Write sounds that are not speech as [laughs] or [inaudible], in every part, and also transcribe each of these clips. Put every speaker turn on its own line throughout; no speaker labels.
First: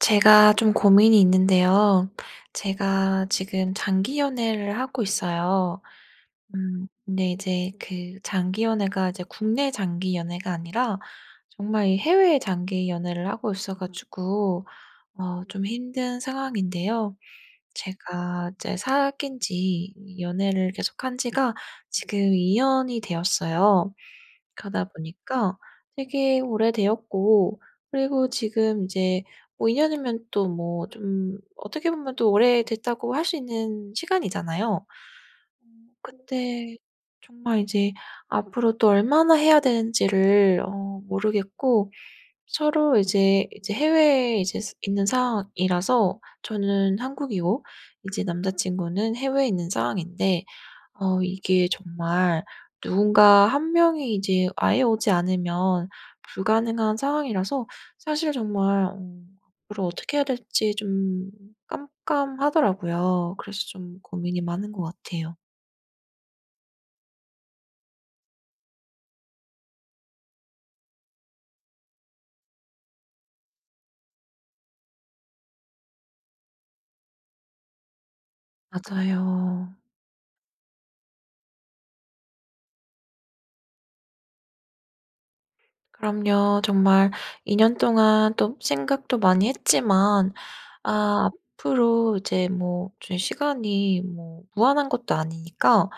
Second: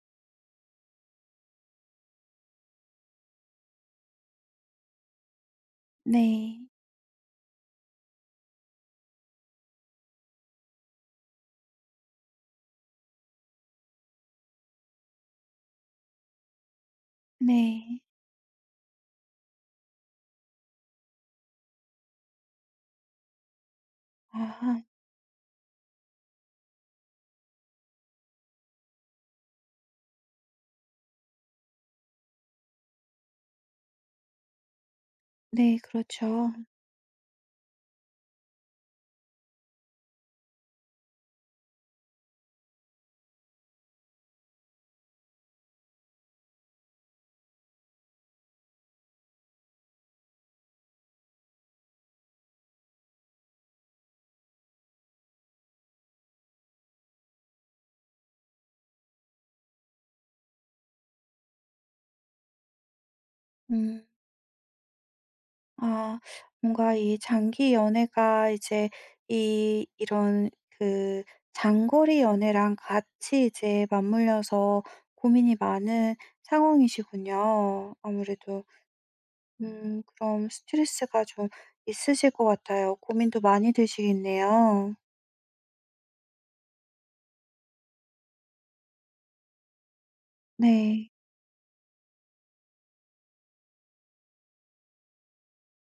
제가 좀 고민이 있는데요. 제가 지금 장기 연애를 하고 있어요.
네.
근데 이제 그 장기 연애가 이제 국내 장기 연애가 아니라 정말 이 해외 장기 연애를 하고 있어 가지고 좀 힘든 상황인데요.
네.
제가 이제 사귄 지 연애를 계속한 지가 지금 2 년이 되었어요.
아
가다 보니까 되게 오래되었고, 그리고 지금 이제 뭐 2 년이면 또 뭐 좀 어떻게 보면 또 오래됐다고 할 수 있는 시간이잖아요.
네,
네.
그렇죠.
근데 정말 이제 앞으로 또 얼마나 해야 되는지를 모르겠고, 서로 이제 해외에 이제 스 있는 상황이라서 저는 한국이고 이제 남자친구는 해외에 있는 상황인데 이게 정말 누군가 한 명이 이제 아예 오지 않으면 불가능한 상황이라서, 사실 정말 앞으로 어떻게 해야 될지 좀 깜깜하더라고요. 그래서 좀
음.
고민이 많은 것 같아요.
아 뭔가 이 장기 연애가 이제 이 이런 그 장거리 연애랑 같이 이제 맞물려서 고민이 많은 상황이시군요. 아무래도
맞아요.
그럼 스트레스가 좀 있으실 것 같아요. 고민도 많이 되시겠네요.
그럼요. 정말 2년 동안 또 생각도 많이 했지만,
네.
아 앞으로 이제 뭐 제 시간이 뭐 무한한 것도 아니니까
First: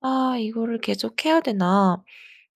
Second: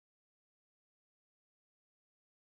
'아 이거를 계속해야 되나?'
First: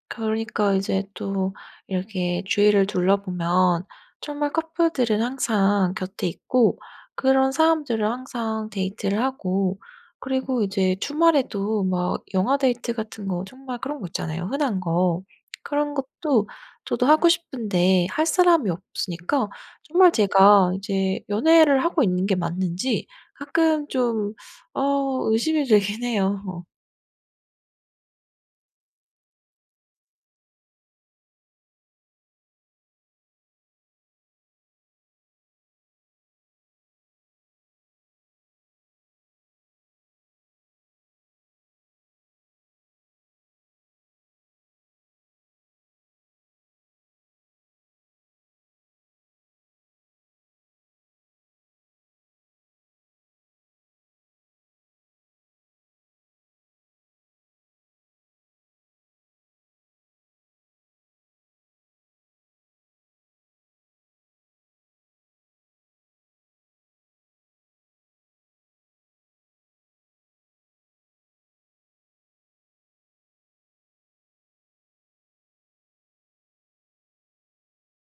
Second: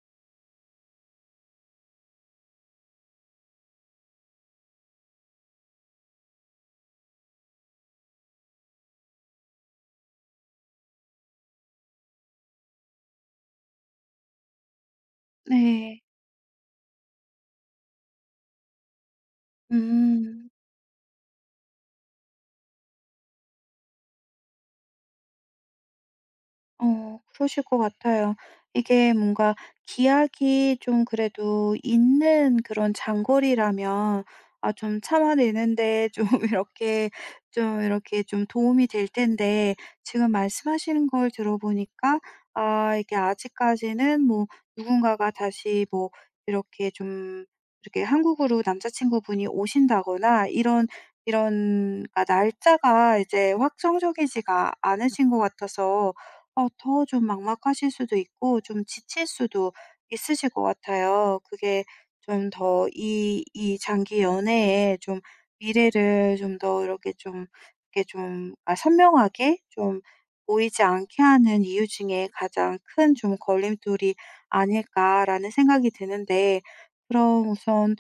그러니까 이제 또 이렇게 주위를 둘러보면 정말 커플들은 항상 곁에 있고, 그런 사람들은 항상 데이트를 하고, 그리고 이제 주말에도 막 영화 데이트 같은 거 정말 그런 거 있잖아요. 흔한 거. 그런
네.
것도 저도 하고 싶은데 할 사람이 없으니까 정말
음.
제가 이제 연애를 하고 있는 게 맞는지 가끔 좀, 의심이 되긴 해요.
어 그러실 것 같아요. 이게 뭔가 기약이 좀 그래도 있는 그런 장거리라면 아 좀 참아내는데 좀 [laughs] 이렇게 좀 이렇게 좀 도움이 될 텐데 지금 말씀하시는 걸 들어보니까 아 이게 아직까지는 뭐 누군가가 다시 뭐 이렇게 좀 이렇게 한국으로 남자친구분이 오신다거나 이런 아, 날짜가 이제 확정적이지가 않으신 것 같아서 어 더 좀 막막하실 수도 있고 좀 지칠 수도 있으실 것 같아요. 그게 좀 더 이 장기 연애에 좀 미래를 좀 더 이렇게 좀 이렇게 좀 아 선명하게 좀 보이지 않게 하는 이유 중에 가장 큰 좀 걸림돌이 아닐까라는 생각이 드는데 그럼 우선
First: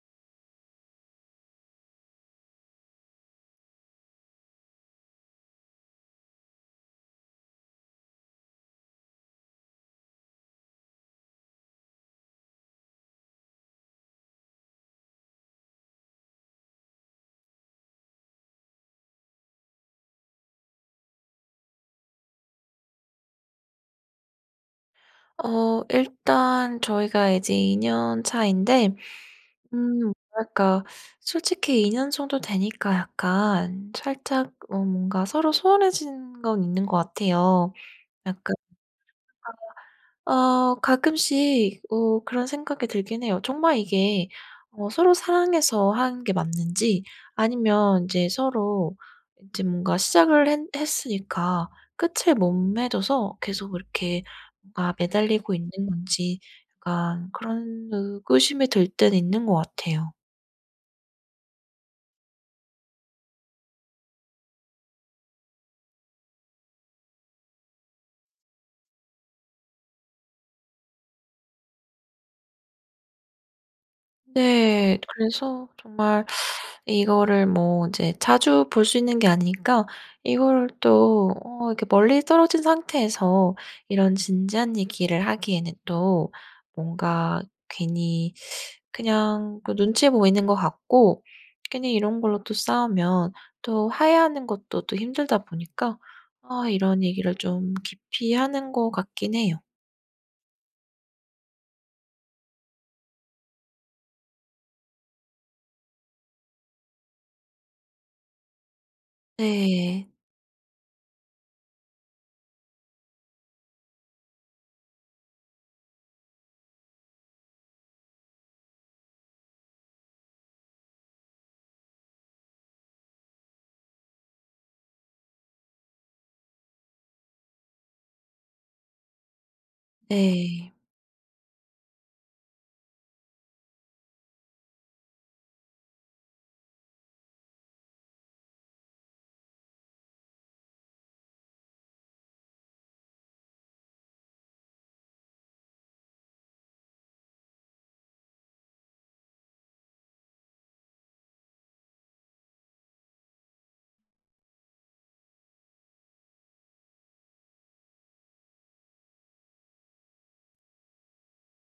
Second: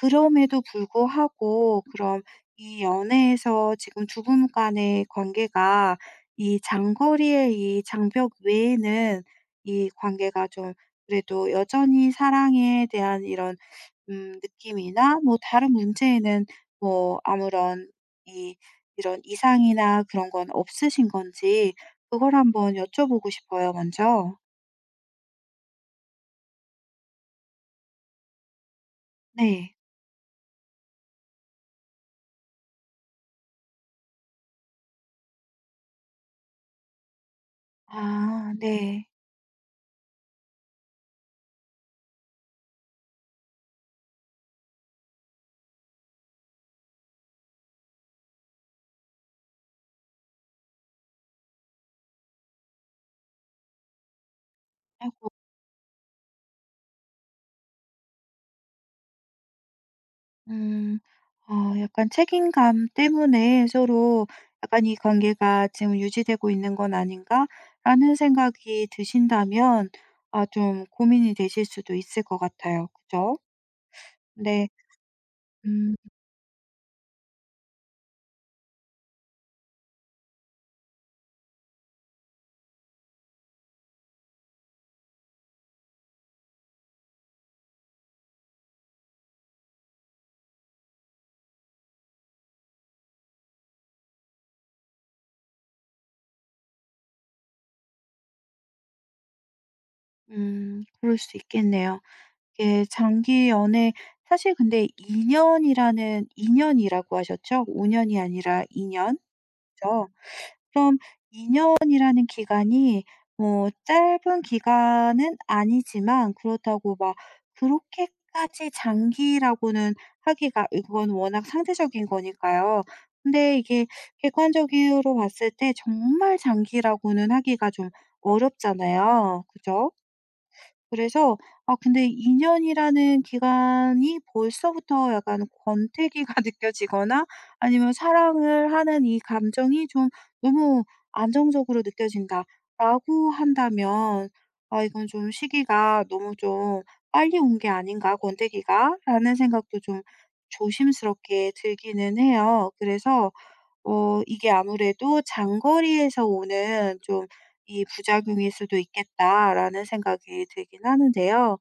그럼에도 불구하고 그럼 이 연애에서 지금 두 분 간의 관계가 이 장거리의 이 장벽 외에는 이 관계가 좀 그래도 여전히 사랑에 대한 이런 느낌이나 뭐 다른 문제에는 뭐 아무런 이 이런 이상이나 그런 건 없으신 건지 그걸 한번 여쭤보고 싶어요, 먼저.
일단 저희가 이제 2년 차인데
네.
뭐랄까, 솔직히 2년 정도 되니까 약간 살짝 뭔가 서로 소원해진 건 있는 것 같아요.
아
약간
네.
가끔씩 그런 생각이 들긴 해요. 정말 이게 서로 사랑해서 하는 게 맞는지, 아니면 이제 서로 이제 뭔가 시작을 했 했으니까 끝을 못 맺어서 계속 이렇게 뭔가
아이고.
매달리고 있는 건지 약간 그런 의구심이 들 때는 있는 것 같아요.
음. 아 약간 책임감 때문에 서로 약간 '이 관계가 지금 유지되고 있는 건 아닌가?'라는 생각이 드신다면 아 좀 고민이 되실 수도 있을 것 같아요. 그죠? 네.
네. 그래서
음
정말 이거를 뭐 이제 자주 볼 수 있는 게 아니니까, 이거를 또 이렇게 멀리 떨어진 상태에서 이런 진지한 얘기를 하기에는 또 뭔가 괜히 그냥 그 눈치 보이는 것 같고, 괜히 이런 걸로 또 싸우면 또 화해하는 것도 또 힘들다 보니까 아 이런 얘기를 좀 기피하는 것 같긴 해요.
그럴 수 있겠네요. 이게 장기 연애 사실 근데 이 년이라는 이 년이라고 하셨죠? 오 년이 아니라 이 년.
네.
그죠? 그럼 2년 년이라는 기간이 뭐 짧은 기간은 아니지만 그렇다고 막 그렇게까지 장기라고는 하기가 이건 워낙 상대적인 거니까요. 근데 이게 객관적으로 봤을 때 정말 장기라고는 하기가 좀 어렵잖아요. 그죠?
네.
그래서 아 근데 2년 년이라는 기간이 벌써부터 약간 권태기가 [laughs] 느껴지거나 아니면 '사랑을 하는 이 감정이 좀 너무 안정적으로 느껴진다.'라고 한다면 '아 이건 좀 시기가 너무 좀 빨리 온 게 아닌가 권태기가.'라는 생각도 좀 조심스럽게 들기는 해요. 그래서 어 이게 아무래도 '장거리에서 오는 좀 이 부작용일 수도 있겠다.'라는 생각이 들긴 하는데요.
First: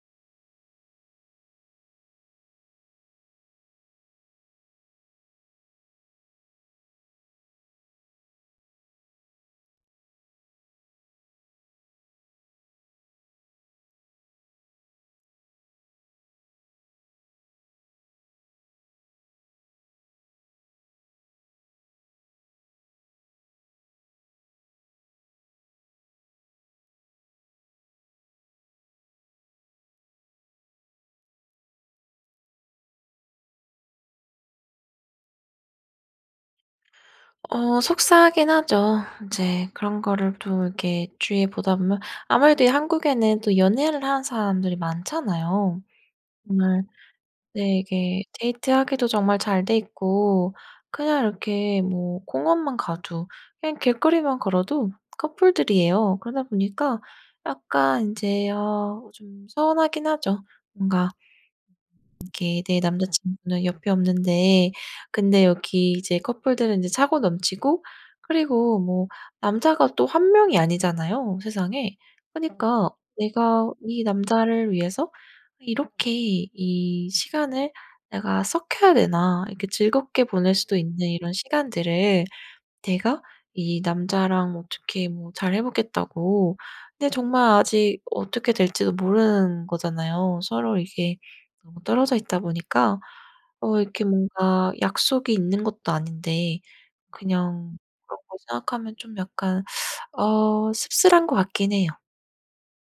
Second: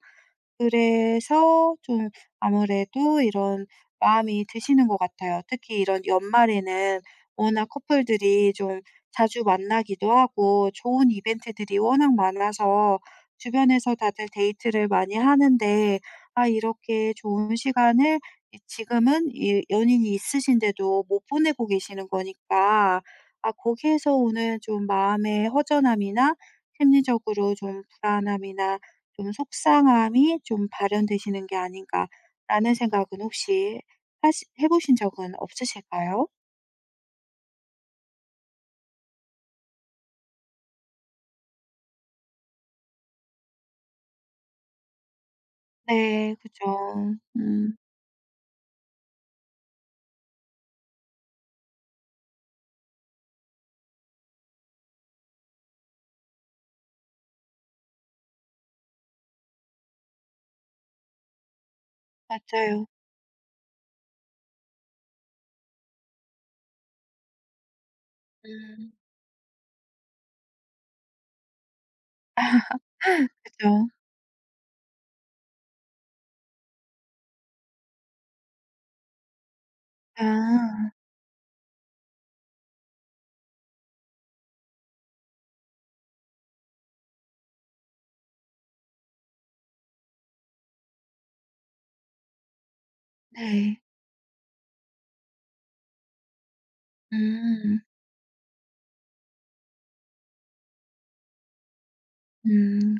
그래서 좀 아무래도 이런 마음이 드시는 것 같아요. 특히 이런 연말에는 워낙 커플들이 좀 자주 만나기도 하고 좋은 이벤트들이 워낙 많아서 주변에서 다들 데이트를 많이 하는데 아 이렇게 좋은 시간을 이 지금은 이 연인이 있으신데도 못 보내고 계시는 거니까 아 거기에서 오는 좀 마음의 허전함이나 심리적으로 좀 불안함이나 좀 '속상함이 좀 발현되시는 게 아닌가.'라는 생각은 혹시 하시 해 보신 적은 없으실까요?
속상하긴 하죠. 이제 그런 거를 또 이렇게 주위에 보다 보면 아무래도 이 한국에는 또 연애를 하는 사람들이 많잖아요.
네. 그죠.
정말
음.
네 이게 데이트하기도 정말 잘 돼 있고, 그냥 이렇게 뭐 공원만 가도 그냥 길거리만 걸어도 커플들이에요. 그러다 보니까 약간 이제 좀 서운하긴 하죠. 뭔가 이렇게 내
맞아요.
남자친구는 옆에 없는데, 근데 여기 이제 커플들은 이제 차고 넘치고, 그리고
음.
뭐 남자가 또 한 명이 아니잖아요, 세상에. 그니까 러
[laughs]
내가
그죠.
이 남자를 위해서 '이렇게 이 시간을 내가 썩혀야 되나?' 이렇게 즐겁게 보낼 수도
아.
있는 이런 시간들을 내가 이 남자랑 어떻게 뭐 잘 해 보겠다고. 근데 정말 아직 어떻게 될지도 모르는 거잖아요. 서로 이게 너무 떨어져 있다 보니까
네.
이렇게 뭔가 약속이 있는 것도 아닌데 그냥
음.
그런 거 생각하면 좀 약간 씁쓸한 것 같긴 해요.
음.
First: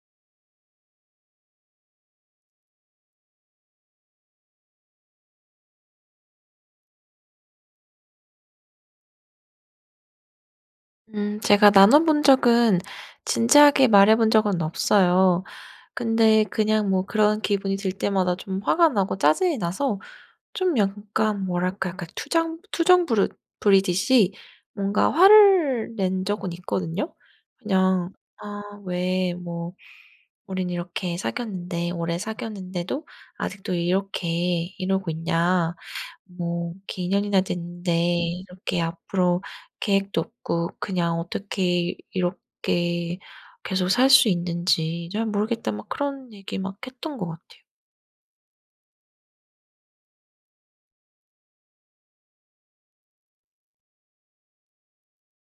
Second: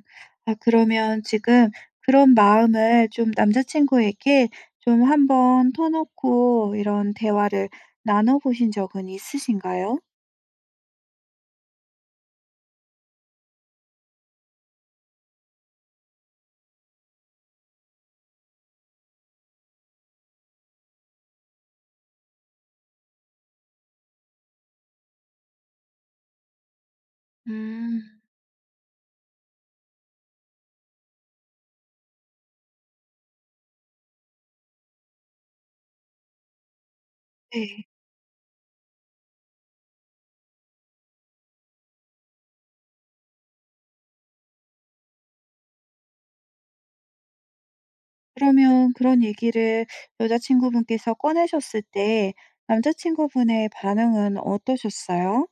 아 그러면 지금 그런 마음을 좀 남자친구에게 좀 한번 터놓고 이런 대화를 나눠 보신 적은 있으신가요?
제가 나눠 본 적은, 진지하게 말해 본 적은 없어요. 근데 그냥 뭐 그런 기분이 들 때마다 좀 화가 나고 짜증이 나서 좀 약간 뭐랄까 약간 투정 투정 부르 부리듯이 뭔가 화를 낸 적은 있거든요. 그냥
음.
"아 왜 뭐 우린 이렇게 사귀었는데 오래 사귀었는데도 아직도 이렇게 이러고 있냐. 뭐 이렇게 2 년이나
네.
됐는데 이렇게 앞으로 계획도 없고 그냥 어떻게 이렇게 계속 살 수 있는지 잘 모르겠다." 막 그런 얘기 막 했던 것 같아요.
그러면 그런 얘기를 여자친구분께서 꺼내셨을 때 남자친구분의 반응은 어떠셨어요?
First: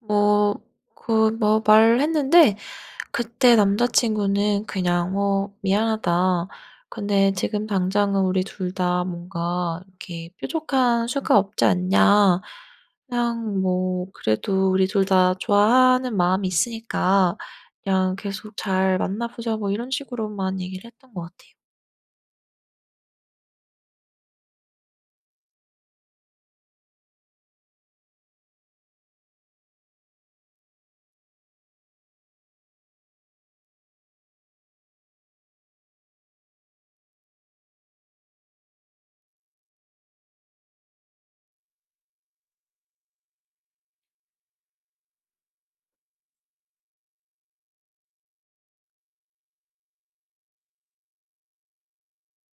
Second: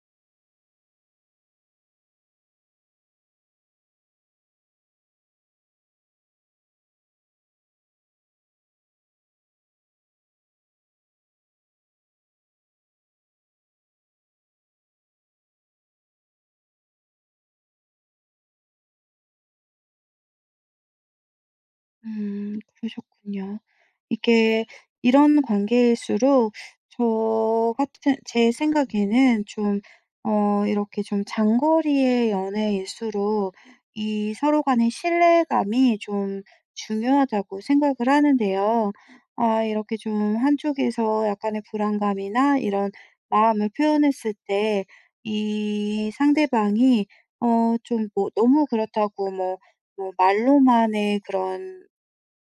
뭐 그 뭐 말했는데 그때 남자친구는 그냥 뭐 "미안하다. 근데 지금 당장은 우리 둘 다 뭔가 이렇게 뾰족한 수가 없지 않냐. 그냥 뭐 그래도 우리 둘 다 좋아하는 마음이 있으니까 그냥 계속 잘 만나 보자." 뭐 이런 식으로만 얘기를 했던 것 같아요.
그러셨군요. 이게 이런 관계일수록 저 같은 제 생각에는 좀 어 이렇게 좀 장거리의 연애일수록 이 서로 간의 신뢰감이 좀 중요하다고 생각을 하는데요. 아 이렇게 좀 한쪽에서 약간의 불안감이나 이런 마음을 표현했을 때 이 상대방이 어 좀 뭐 너무 그렇다고 뭐 뭐 말로만의 그런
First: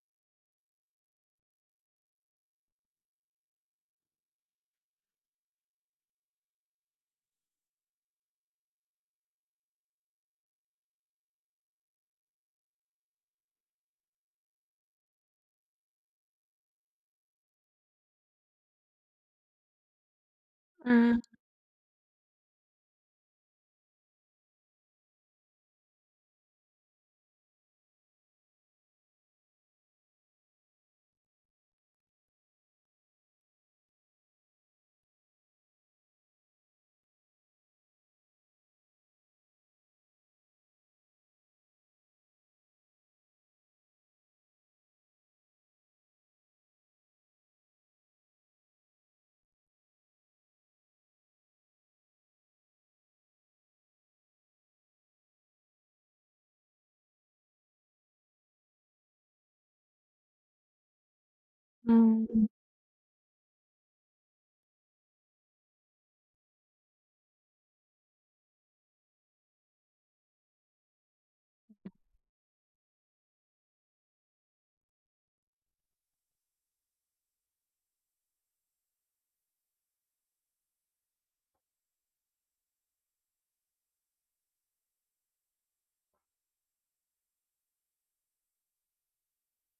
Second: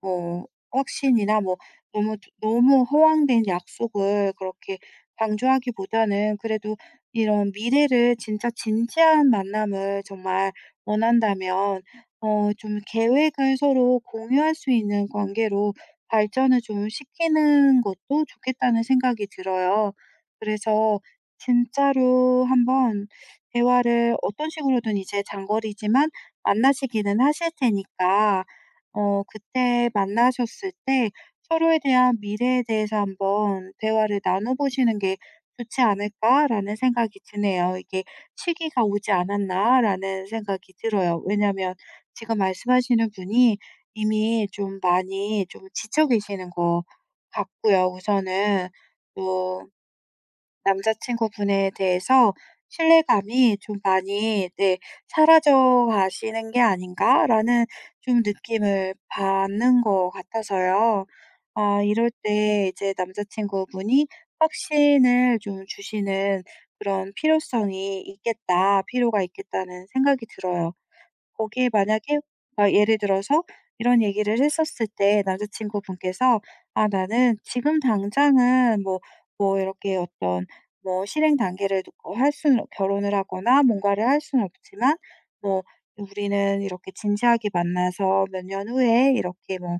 뭐 확신이나 뭐 너무 너무 허황된 약속을 그렇게 강조하기보다는 그래도 이런 미래를 진짜 진지한 만남을 정말 원한다면 어 좀 계획을 서로 공유할 수 있는 관계로 발전을 좀 시키는 것도 좋겠다는 생각이 들어요. 그래서
음
진짜로 한번 대화를 어떤 식으로든 이제 장거리지만 만나시기는 하실 테니까 어 그때 만나셨을 때 서로에 대한 미래에 대해서 한번 대화를 나눠 보시는 게 좋지 않을까라는 생각이 드네요. 이게 '시기가 오지 않았나.'라는 생각이 들어요. 왜냐면 하 지금 말씀하시는 분이 이미 좀 많이 좀 지쳐 계시는 것 같고요 우선은. 또 남자친구분에 대해서 신뢰감이 좀 많이 네 사라져 가시는 게 아닌가라는 좀 느낌을 받는 것 같아서요. 아 이럴
음.
때 이제 남자친구분이 확신을 좀 주시는 그런 필요성이 있겠다 필요가 있겠다는 생각이 들어요. 거기에 만약에 막 예를 들어서 이런 얘기를 했었을 때 남자친구분께서 "아 나는 지금 당장은 뭐 뭐 이렇게 어떤 뭐 실행 단계를 놓고 할 수는 없- 결혼을 하거나 뭔가를 할 수는 없지만 뭐 우리는 이렇게 진지하게 만나서 몇 년 후에 이렇게 뭐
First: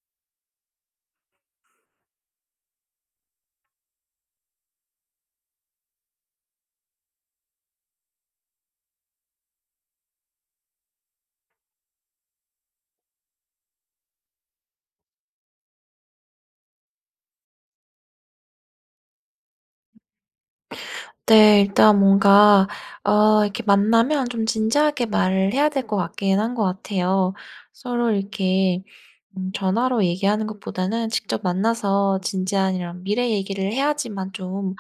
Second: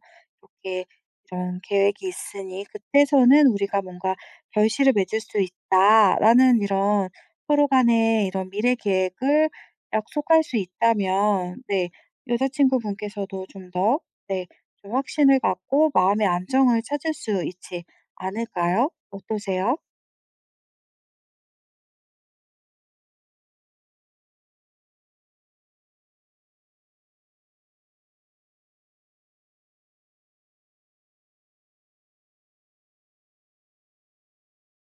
이렇게 이런 계획이 있으니 그때서는 우리가 뭔가 결실을 맺을 수 있다."라는 이런 서로 간의 이런 미래 계획을 약속할 수 있다면 네 여자친구분께서도 좀 더 네 좀 확신을 갖고 마음의 안정을 찾을 수 있지 않을까요? 어떠세요?
네. 일단 뭔가 이렇게 만나면 좀 진지하게 말을 해야 될 것 같긴 한 것 같아요. 서로 이렇게 전화로 얘기하는 것보다는 직접 만나서 진지한 이런 미래 얘기를 해야지만 좀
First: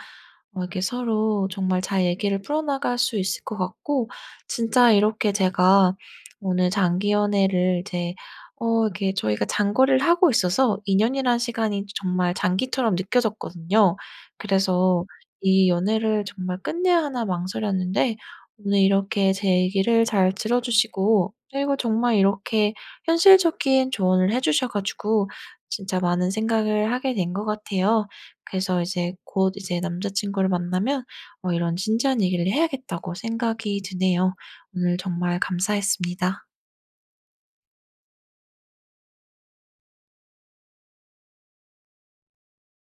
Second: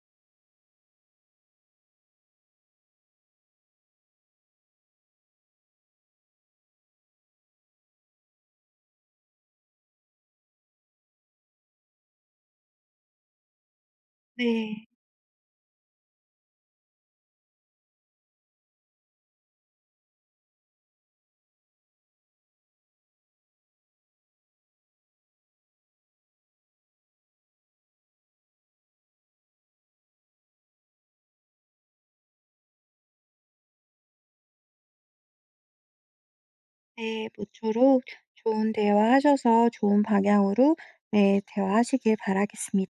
이게 서로 정말 잘 얘기를 풀어나갈 수 있을 것 같고, 진짜 이렇게 제가 오늘 장기 연애를 이제 이렇게 저희가 장거리를 하고 있어서 2 년이란 시간이 정말 장기처럼 느껴졌거든요.
네.
그래서 이 연애를 정말 끝내야 하나 망설였는데 오늘 이렇게 제 얘기를 잘 들어 주시고, 그리고 정말 이렇게 현실적인 조언을 해 주셔 가지고 진짜 많은 생각을 하게 된 것 같아요. 그래서 이제 곧 이제 남자친구를 만나면 이런 진지한 얘기를 해야겠다고 생각이 드네요. 오늘 정말 감사했습니다.
네. 모쪼록 좋은 대화하셔서 좋은 방향으로 네 대화하시길 바라겠습니 다